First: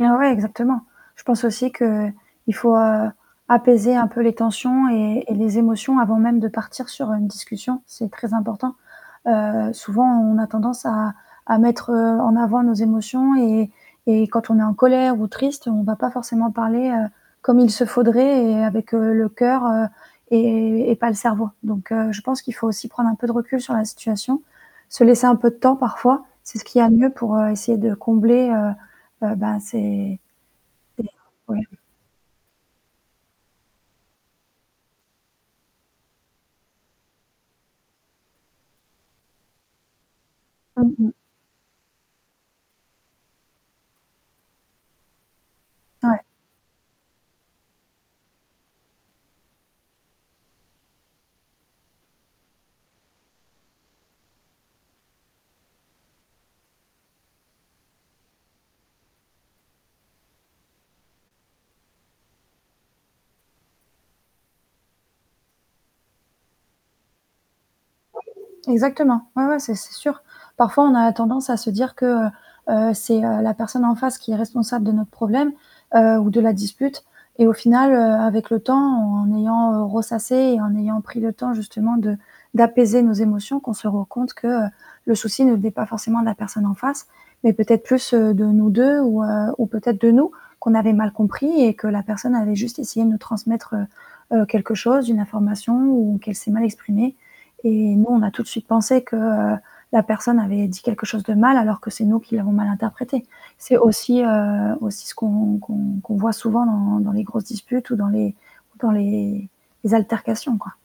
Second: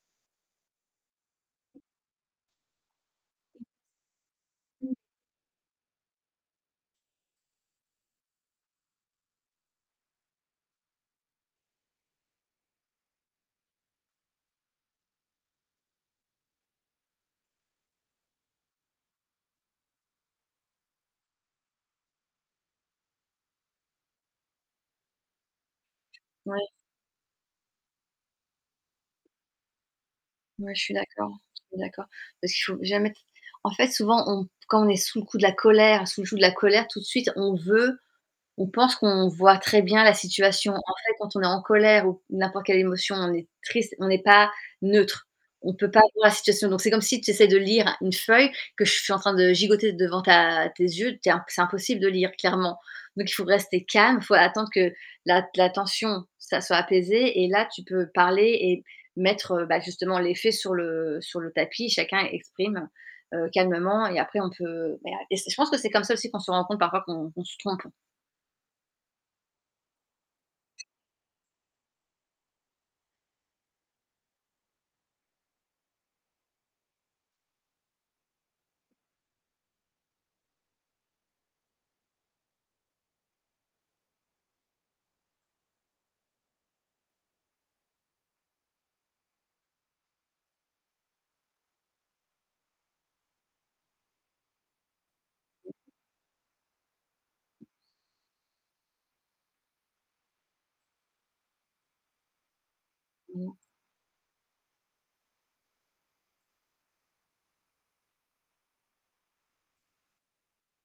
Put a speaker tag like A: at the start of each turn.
A: Ah, ouais exactement. Je pense aussi qu'il faut, heu, apaiser un peu les tensions
B: [unintelligible]
A: et et les émotions avant même de partir sur une discussion, c'est très important. Heu, souvent on a tendance à à mettre, heu, en avant nos émotions et et quand on est en colère ou triste, on va pas forcément parler, heu, comme il se faudrait et avec, heu, le cœur, heu et et pas le cerveau, donc heu, je pense qu'il faut aussi prendre un peu de recul sur la situation, se laisser un peu de temps parfois, c'est
B: Mouais.
A: ce qu'il y a de mieux pour, heu, essayer de combler, heu, heu, bah ces
B: Ouais, je suis
A: ces
B: d'accord, je
A: ouais.
B: suis d'accord. Parce qu'il faut jamais t en fait souvent, on quand on est sous le coup de la colère, sous le joug de la colère, tout de suite on veut on pense qu'on voit très bien la situation. En
A: Mmh mh.
B: fait quand on est en colère ou q n'importe quelle émotion, on est triste, on est pas neutre. On peut pas
A: Ouais.
B: voir la situation. Donc c'est comme si tu essaies de lire une feuille que je suis en train de gigoter devant ta tes yeux, tu es in c'est impossible de lire clairement. Donc il faut rester calme, faut attendre que la t la tension, ça soit apaisé et là tu peux parler et mettre, heu, bah, justement, les faits sur le sur le tapis, chacun exprime, heu, calmement et après on peut, mais a et c'est je pense que c'est comme ça aussi qu'on se rend compte parfois qu'on qu'on se trompe.
A: Exactement, ouais ouais, ça c'est sûr. Parfois on a tendance à se dire que, heu, heu, c'est, heu, la personne en face qui est responsable de notre problème, heu, ou de la dispute et au final, heu, avec le temps en ayant, heu, ressassé et en ayant pris le temps justement de d'apaiser nos émotions qu'on se rend compte que, heu, le souci ne venait pas forcément de la personne en face, mais peut-être plus, heu, de nous 2 ou heu, ou peut-être de nous, qu'on avait mal compris et que la personne avait juste essayé de nous transmettre, heu, heu, quelque chose, une information ou qu'elle s'est mal exprimée et nous on a tout de suite pensé que, heu, la personne avait dit quelque chose de mal alors que c'est nous qui l'avons mal interprété.
B: Mmh.
A: C'est aussi, heu, aussi ce qu'on qu'on qu'on voit souvent dans dans les grosses disputes ou dans les ou dans les altercations, quoi.